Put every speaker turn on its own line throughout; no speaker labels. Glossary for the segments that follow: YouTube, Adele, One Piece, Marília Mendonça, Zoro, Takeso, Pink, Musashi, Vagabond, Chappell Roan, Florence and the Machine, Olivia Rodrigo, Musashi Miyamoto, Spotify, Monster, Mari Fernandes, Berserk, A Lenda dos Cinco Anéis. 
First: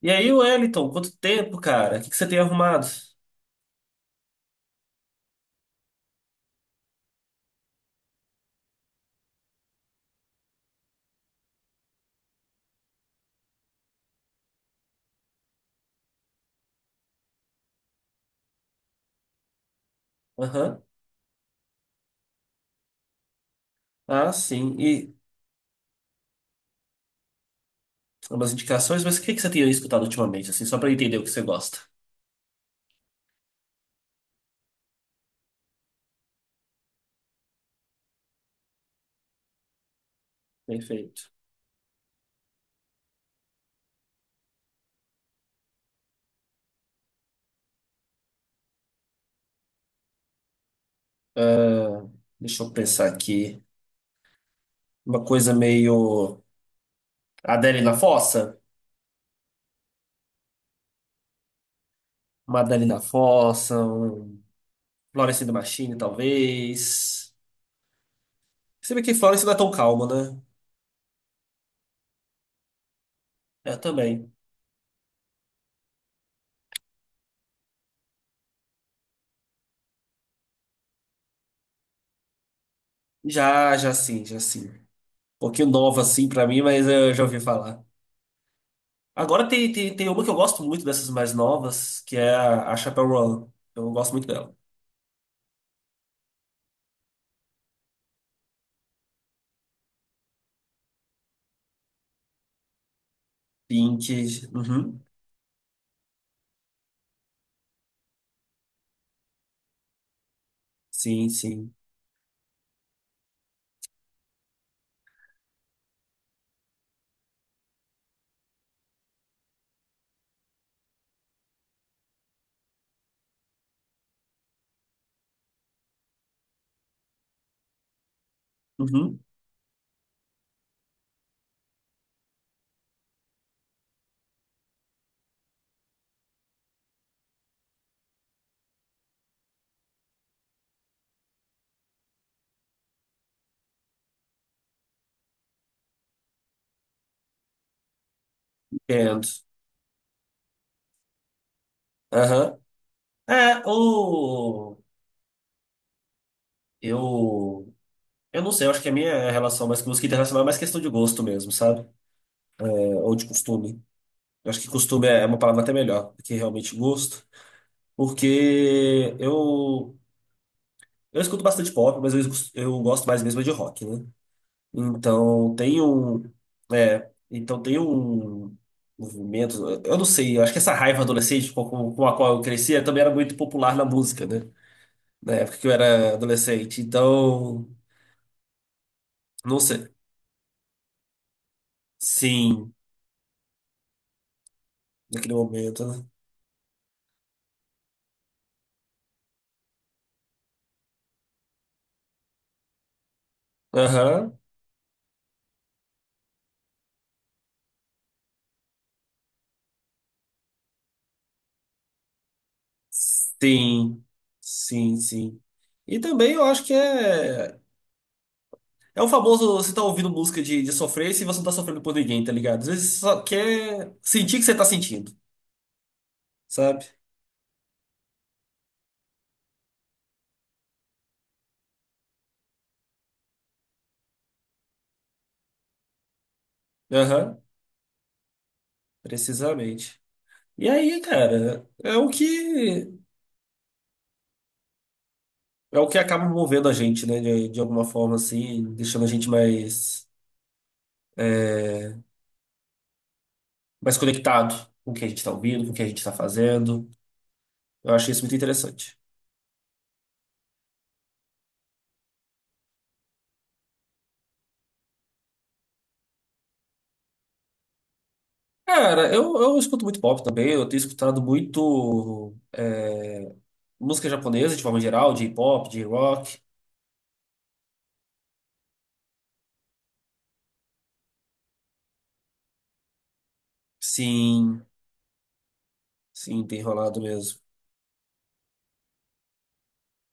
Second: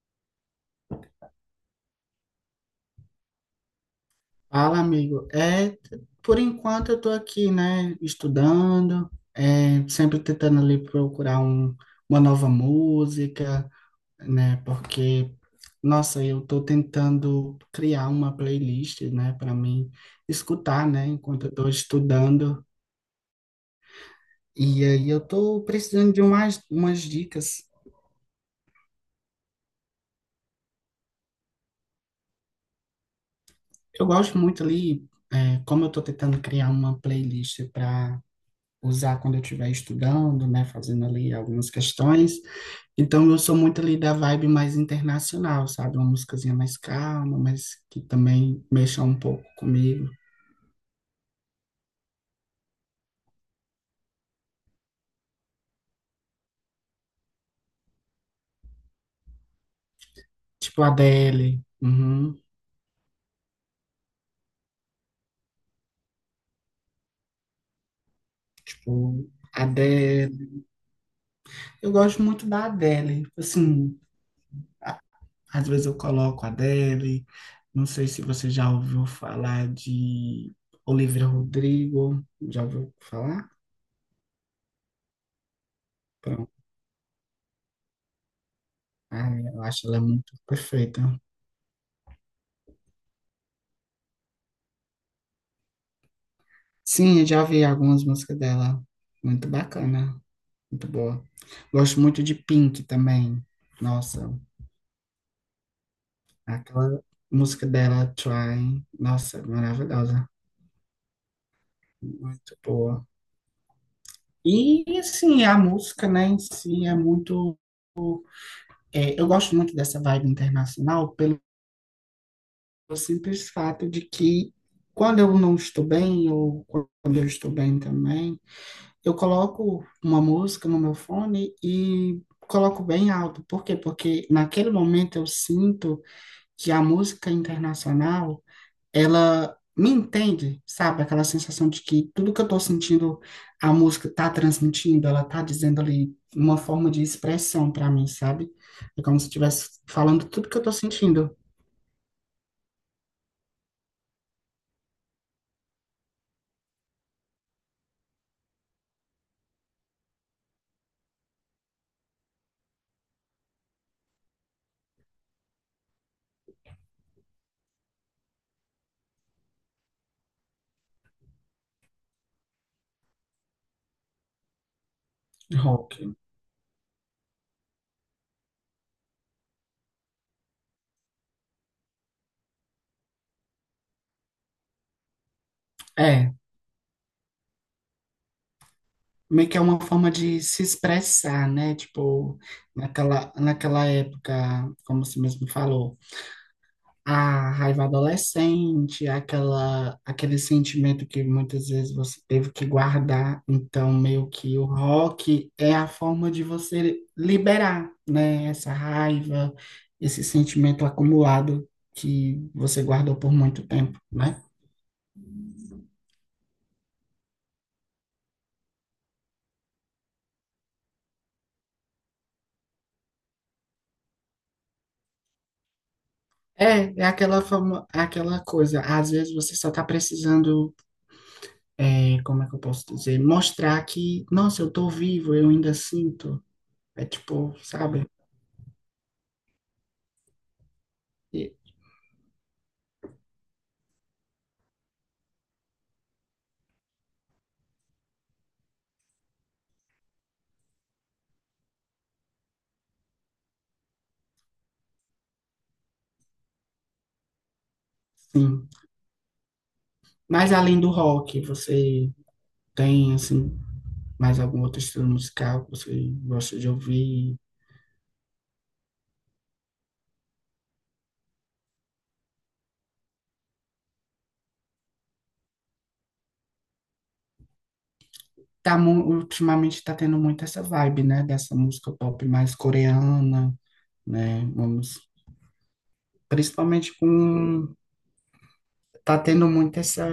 E aí, Wellington, quanto tempo, cara? O que que você tem arrumado?
Fala, amigo. Por enquanto eu tô aqui, né, estudando, sempre tentando ali procurar uma nova música, né, porque, nossa, eu tô tentando criar uma playlist, né, para mim
Aham.
escutar, né, enquanto eu tô estudando.
Ah, sim.
E aí
E
eu tô precisando de umas dicas.
umas indicações, mas o que que você tem escutado ultimamente, assim, só pra eu entender o que você gosta?
Eu gosto muito ali, como eu tô tentando criar uma playlist para usar quando eu estiver estudando, né, fazendo
Perfeito.
ali algumas questões. Então eu sou muito ali da vibe mais internacional, sabe? Uma musicazinha mais calma, mas que também mexa um pouco comigo.
Ah, deixa eu pensar aqui. Uma coisa meio Adele na Fossa?
Tipo Adele, uhum,
Uma Adele na Fossa, um Florence and the Machine, talvez. Você vê que
tipo
Florence não é tão calma, né?
Adele. Eu gosto muito da Adele.
Eu
Assim,
também.
às vezes eu coloco Adele. Não sei se você já ouviu falar de Olivia Rodrigo. Já ouviu falar?
Já, já sim, já sim. Um pouquinho nova, assim, pra
Pronto.
mim, mas eu já ouvi falar.
Ah,
Agora
eu
tem,
acho
tem,
ela
tem uma que
muito
eu gosto muito
perfeita.
dessas mais novas, que é a Chappell Roan. Eu gosto muito dela.
Sim, eu já vi algumas músicas dela. Muito bacana. Muito boa. Gosto muito de Pink também.
Pink.
Nossa,
Uhum.
aquela música dela, Try. Nossa, maravilhosa.
Sim, sim.
Muito boa. E, assim, a música, né, em si é muito. Eu gosto muito dessa vibe internacional pelo simples fato de que quando eu não estou bem, ou quando eu estou bem também, eu
Uhum.
coloco uma música no meu fone e coloco bem alto. Por quê? Porque naquele momento eu sinto que a música internacional, ela me entende, sabe? Aquela sensação de que tudo que eu tô sentindo, a música tá transmitindo, ela tá dizendo ali uma forma de expressão para mim, sabe? É como se
Entendo.
estivesse falando tudo que eu tô sentindo.
Aham. É, o. Eu. Eu não sei, eu acho que a minha relação mais com música internacional é mais questão de gosto mesmo, sabe? É, ou de costume. Eu acho que costume é uma palavra até melhor do que realmente gosto, porque eu. Eu escuto bastante pop, mas eu gosto mais mesmo é de rock, né? Então
De
tem
rock.
um, então tem um movimento, eu não sei, eu acho que essa raiva adolescente com a qual eu crescia também era muito popular na música, né? Na época que eu era
É,
adolescente. Então,
meio que
não
é uma
sei.
forma de se expressar, né? Tipo,
Sim,
naquela época, como você
naquele
mesmo
momento,
falou,
né?
a raiva adolescente, aquela, aquele sentimento que muitas vezes você teve que guardar. Então, meio
Aham.
que o rock é a forma de você liberar, né? Essa raiva, esse sentimento acumulado que você guardou por muito tempo,
Sim.
né?
Sim, sim. E também eu acho que é é o famoso você tá ouvindo música de sofrer e você não tá sofrendo por ninguém, tá ligado? Às vezes você só quer sentir o que você tá sentindo, sabe?
É aquela fama, é aquela coisa. Às vezes você só está precisando, como é que eu posso dizer? Mostrar que, nossa, eu tô vivo, eu ainda sinto. É
Aham.
tipo, sabe?
Precisamente. E aí,
E-
cara, é o que acaba movendo a gente, né? De alguma forma, assim, deixando a gente mais, mais conectado com o que a gente tá ouvindo, com o que a gente tá fazendo. Eu achei isso muito
Sim.
interessante.
Mas além do rock, você tem assim mais algum outro estilo musical que você gosta de ouvir?
Cara, eu escuto muito pop também, eu tenho escutado muito música japonesa de forma geral, de pop, de rock.
Tá, ultimamente está tendo muito essa vibe, né? Dessa música pop mais coreana, né?
Sim,
Vamos,
sim, tem
principalmente
rolado mesmo.
com tá tendo muito essa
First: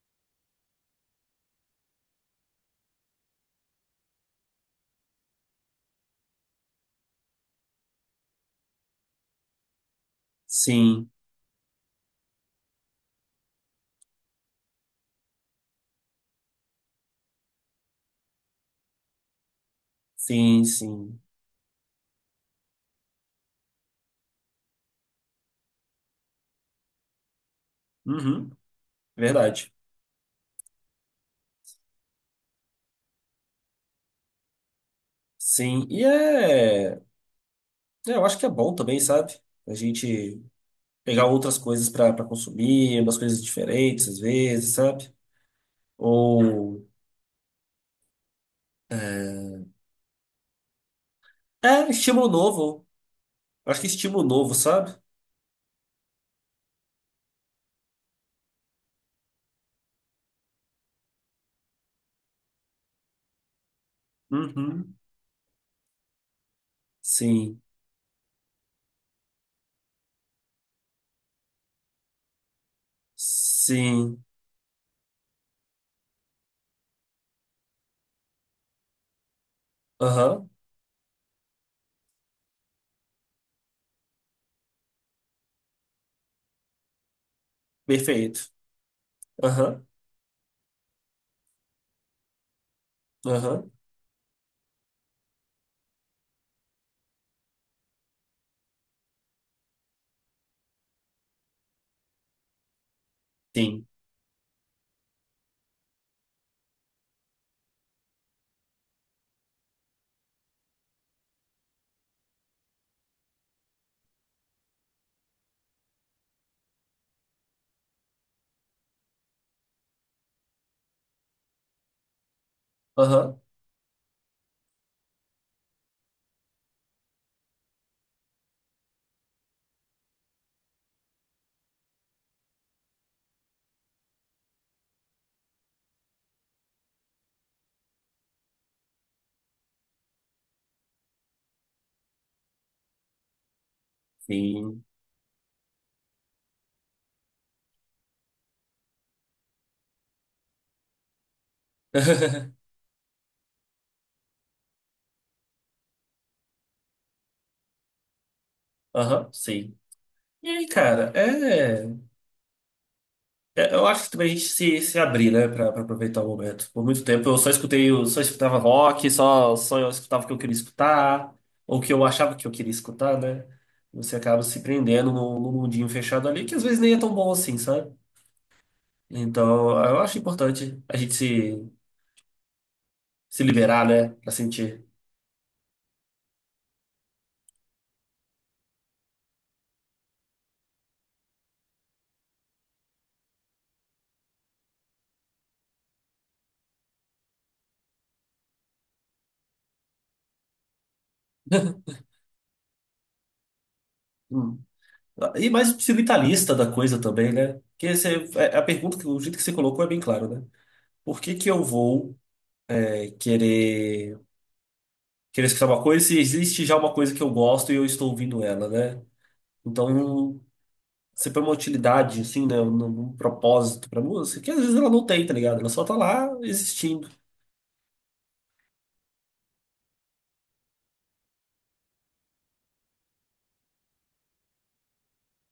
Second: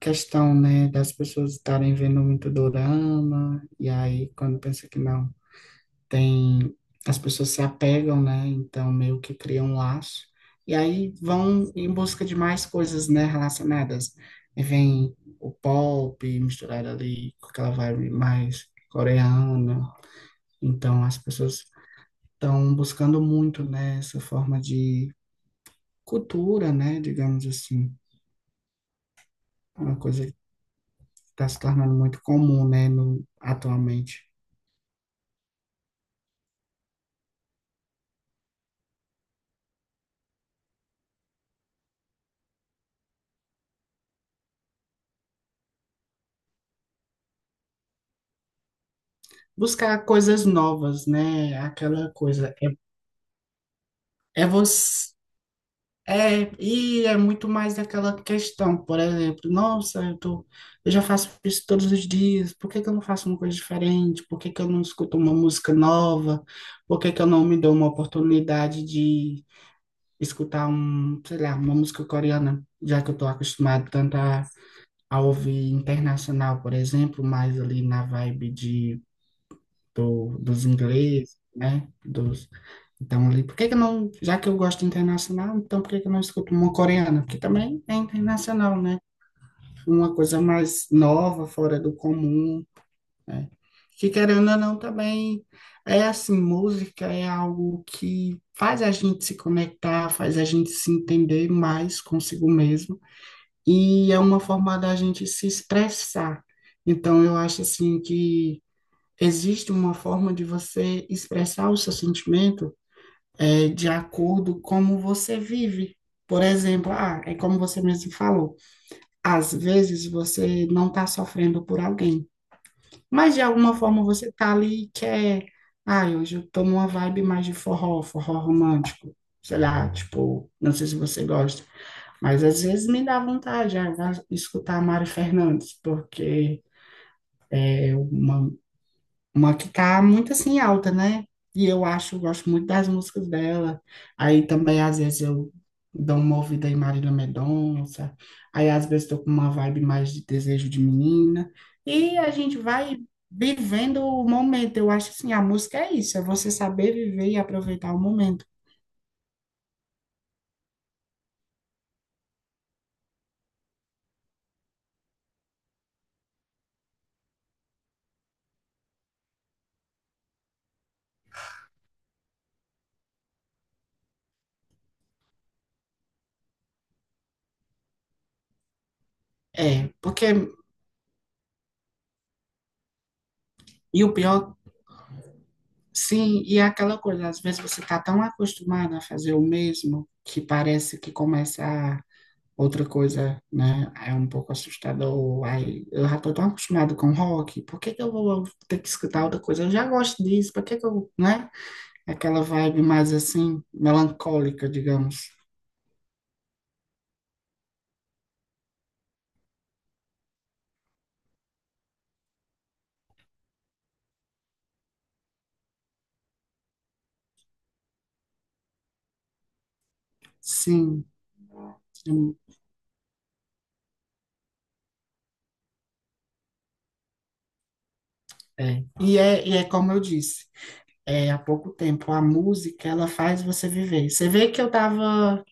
questão, né? Das pessoas estarem vendo muito dorama e aí quando pensa que não tem as pessoas se apegam, né? Então meio que criam um laço e
Sim,
aí vão em busca de mais coisas, né, relacionadas. E vem o pop misturado ali com aquela vibe mais coreana.
sim,
Então as
sim.
pessoas estão buscando muito, né, essa forma de cultura, né, digamos assim,
Uhum, verdade.
uma coisa que está se tornando muito comum, né, no, atualmente.
Sim, e é. É, eu acho que é bom também, sabe? A gente pegar outras coisas pra consumir, umas coisas diferentes às vezes, sabe? Ou.
Buscar coisas novas, né?
É,
Aquela
estímulo
coisa é,
novo. Eu acho que estímulo
é
novo, sabe?
você. É, e é muito mais daquela questão, por exemplo, nossa, eu já faço isso todos os dias, por que que eu não faço uma coisa diferente? Por que que eu não
Uhum.
escuto uma música nova? Por que que eu não me
Sim.
dou uma oportunidade de escutar um, sei lá, uma música coreana, já que eu tô acostumado tanto
Sim.
a ouvir internacional, por exemplo, mais ali na vibe de do,
Aham.
dos ingleses, né? Então, ali, por que que eu não, já que eu gosto internacional, então por que que eu não escuto uma coreana? Porque também é
Perfeito.
internacional, né?
Aham.
Uma coisa mais nova, fora do comum, né?
Aham.
Que querendo ou não, também é assim, música é algo que faz a gente se conectar, faz a gente se entender mais consigo mesmo,
Sim.
e é uma forma da gente se expressar. Então, eu acho assim que existe uma forma de você expressar o seu sentimento de acordo com como você vive. Por exemplo, ah, é como você mesmo falou, às vezes você não está sofrendo por alguém, mas
Aham.
de alguma forma você está ali e quer, ah, hoje eu tô numa vibe mais de forró, forró romântico, sei lá, tipo, não sei se você gosta, mas às vezes me dá vontade, ah, escutar a Mari Fernandes, porque é uma que tá muito assim alta, né? E eu acho, gosto muito das músicas dela. Aí também,
Sim.
às vezes, eu dou uma ouvida em Marília Mendonça. Aí, às vezes, tô com uma vibe mais de desejo de menina. E a gente vai vivendo o momento. Eu acho assim, a música é isso, é você saber viver e aproveitar o momento.
Aham. Sim. E aí, cara? É, eu acho que também a gente se abrir, né, pra aproveitar o momento. Por muito tempo eu só escutava rock, só eu escutava o que eu queria escutar, ou o que eu achava que eu queria escutar, né? Você acaba se prendendo num mundinho fechado ali, que às vezes nem é tão bom assim, sabe? Então
É,
eu acho
porque,
importante a gente se, se liberar,
e
né,
o
pra
pior,
sentir.
sim, e é aquela coisa, às vezes você tá tão acostumado a fazer o mesmo que parece que começa a. Outra coisa, né, é um pouco assustador. Ai eu já tô tão acostumado com rock, por que que eu vou ter que escutar outra coisa? Eu já gosto disso, por que que eu, né? Aquela vibe mais assim,
Hum.
melancólica, digamos.
E mais o utilitarista da coisa também, né? A pergunta, que- o jeito que você colocou é bem claro, né? Por que que eu vou é, querer. Querer escutar uma coisa se existe já uma coisa que eu gosto e eu estou ouvindo ela, né? Então,
Sim,
sempre é uma utilidade,
sim,
assim, né? Um propósito pra música, que às vezes ela não tem, tá ligado? Ela só tá lá existindo.
é. E é como eu disse, há pouco tempo, a música, ela faz você viver. Você vê que eu tava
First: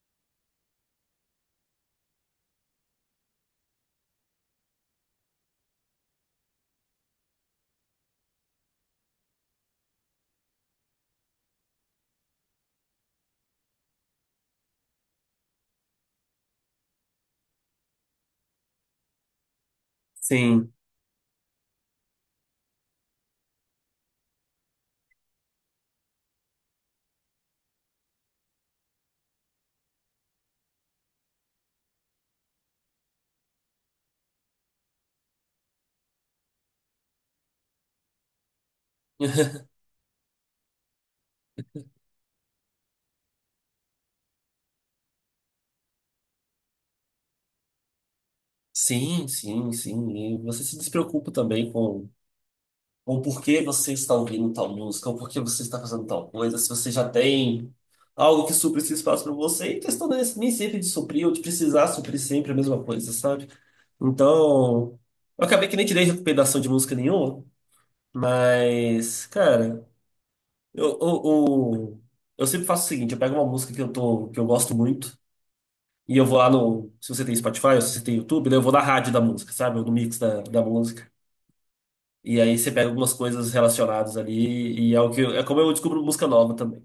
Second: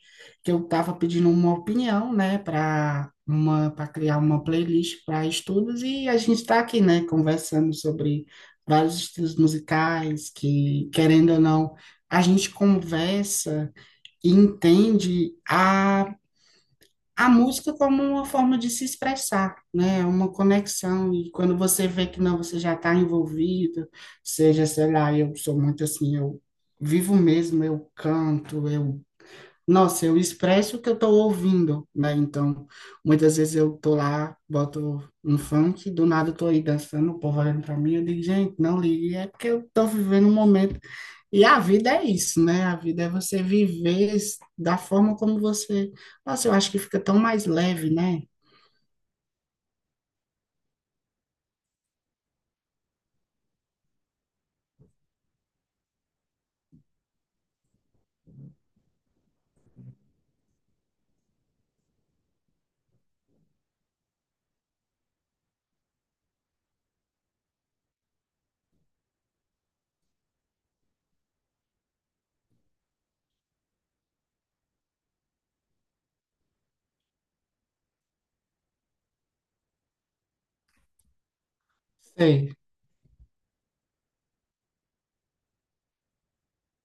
que eu estava pedindo uma opinião, né, para uma para criar uma playlist para estudos e a gente está aqui, né, conversando sobre vários estilos musicais que, querendo ou não, a gente conversa e entende a música como uma forma de se expressar, né, uma
Sim.
conexão e quando você vê que não, você já está envolvido, seja, sei lá, eu sou muito assim, eu vivo mesmo, eu canto, eu nossa, eu expresso o que eu estou ouvindo, né? Então, muitas vezes eu tô lá, boto um funk, do nada eu tô aí dançando, o povo olhando pra mim, eu digo, gente, não ligue, é porque eu tô vivendo um momento. E a vida é isso, né? A vida é você viver da forma como você. Nossa, eu acho que fica tão mais leve, né?
Sim, sim, sim. E você se despreocupa também com por que você está ouvindo tal música, ou por que você está fazendo tal coisa, se você já tem algo que supre esse espaço para você, e questão não é nem sempre de suprir ou de precisar suprir sempre a mesma coisa, sabe? Então, eu acabei que nem tirei recomendação de música nenhuma, mas, cara, eu, eu, eu, eu sempre faço o seguinte, eu pego uma música que eu gosto muito, e eu vou lá no, se você tem Spotify, ou se você tem YouTube, né, eu vou na rádio da música, sabe? Ou no mix da música. E
Sei.
aí você pega algumas coisas relacionadas ali, e é é como eu descubro música nova também.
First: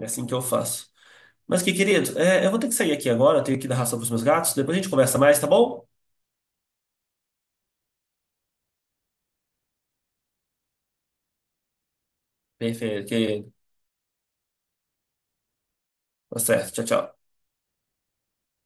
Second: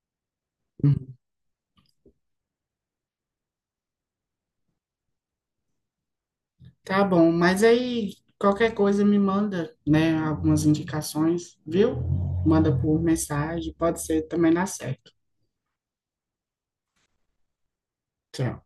É assim que eu faço.
Uhum.
Mas que querido, é, eu vou ter que sair aqui agora, eu tenho que dar ração pros meus gatos, depois a gente conversa mais, tá bom?
Tá bom, mas aí qualquer coisa me manda, né? Algumas indicações, viu? Manda por
Perfeito, querido.
mensagem, pode ser também dá certo.
Tá certo, tchau, tchau.
Tchau.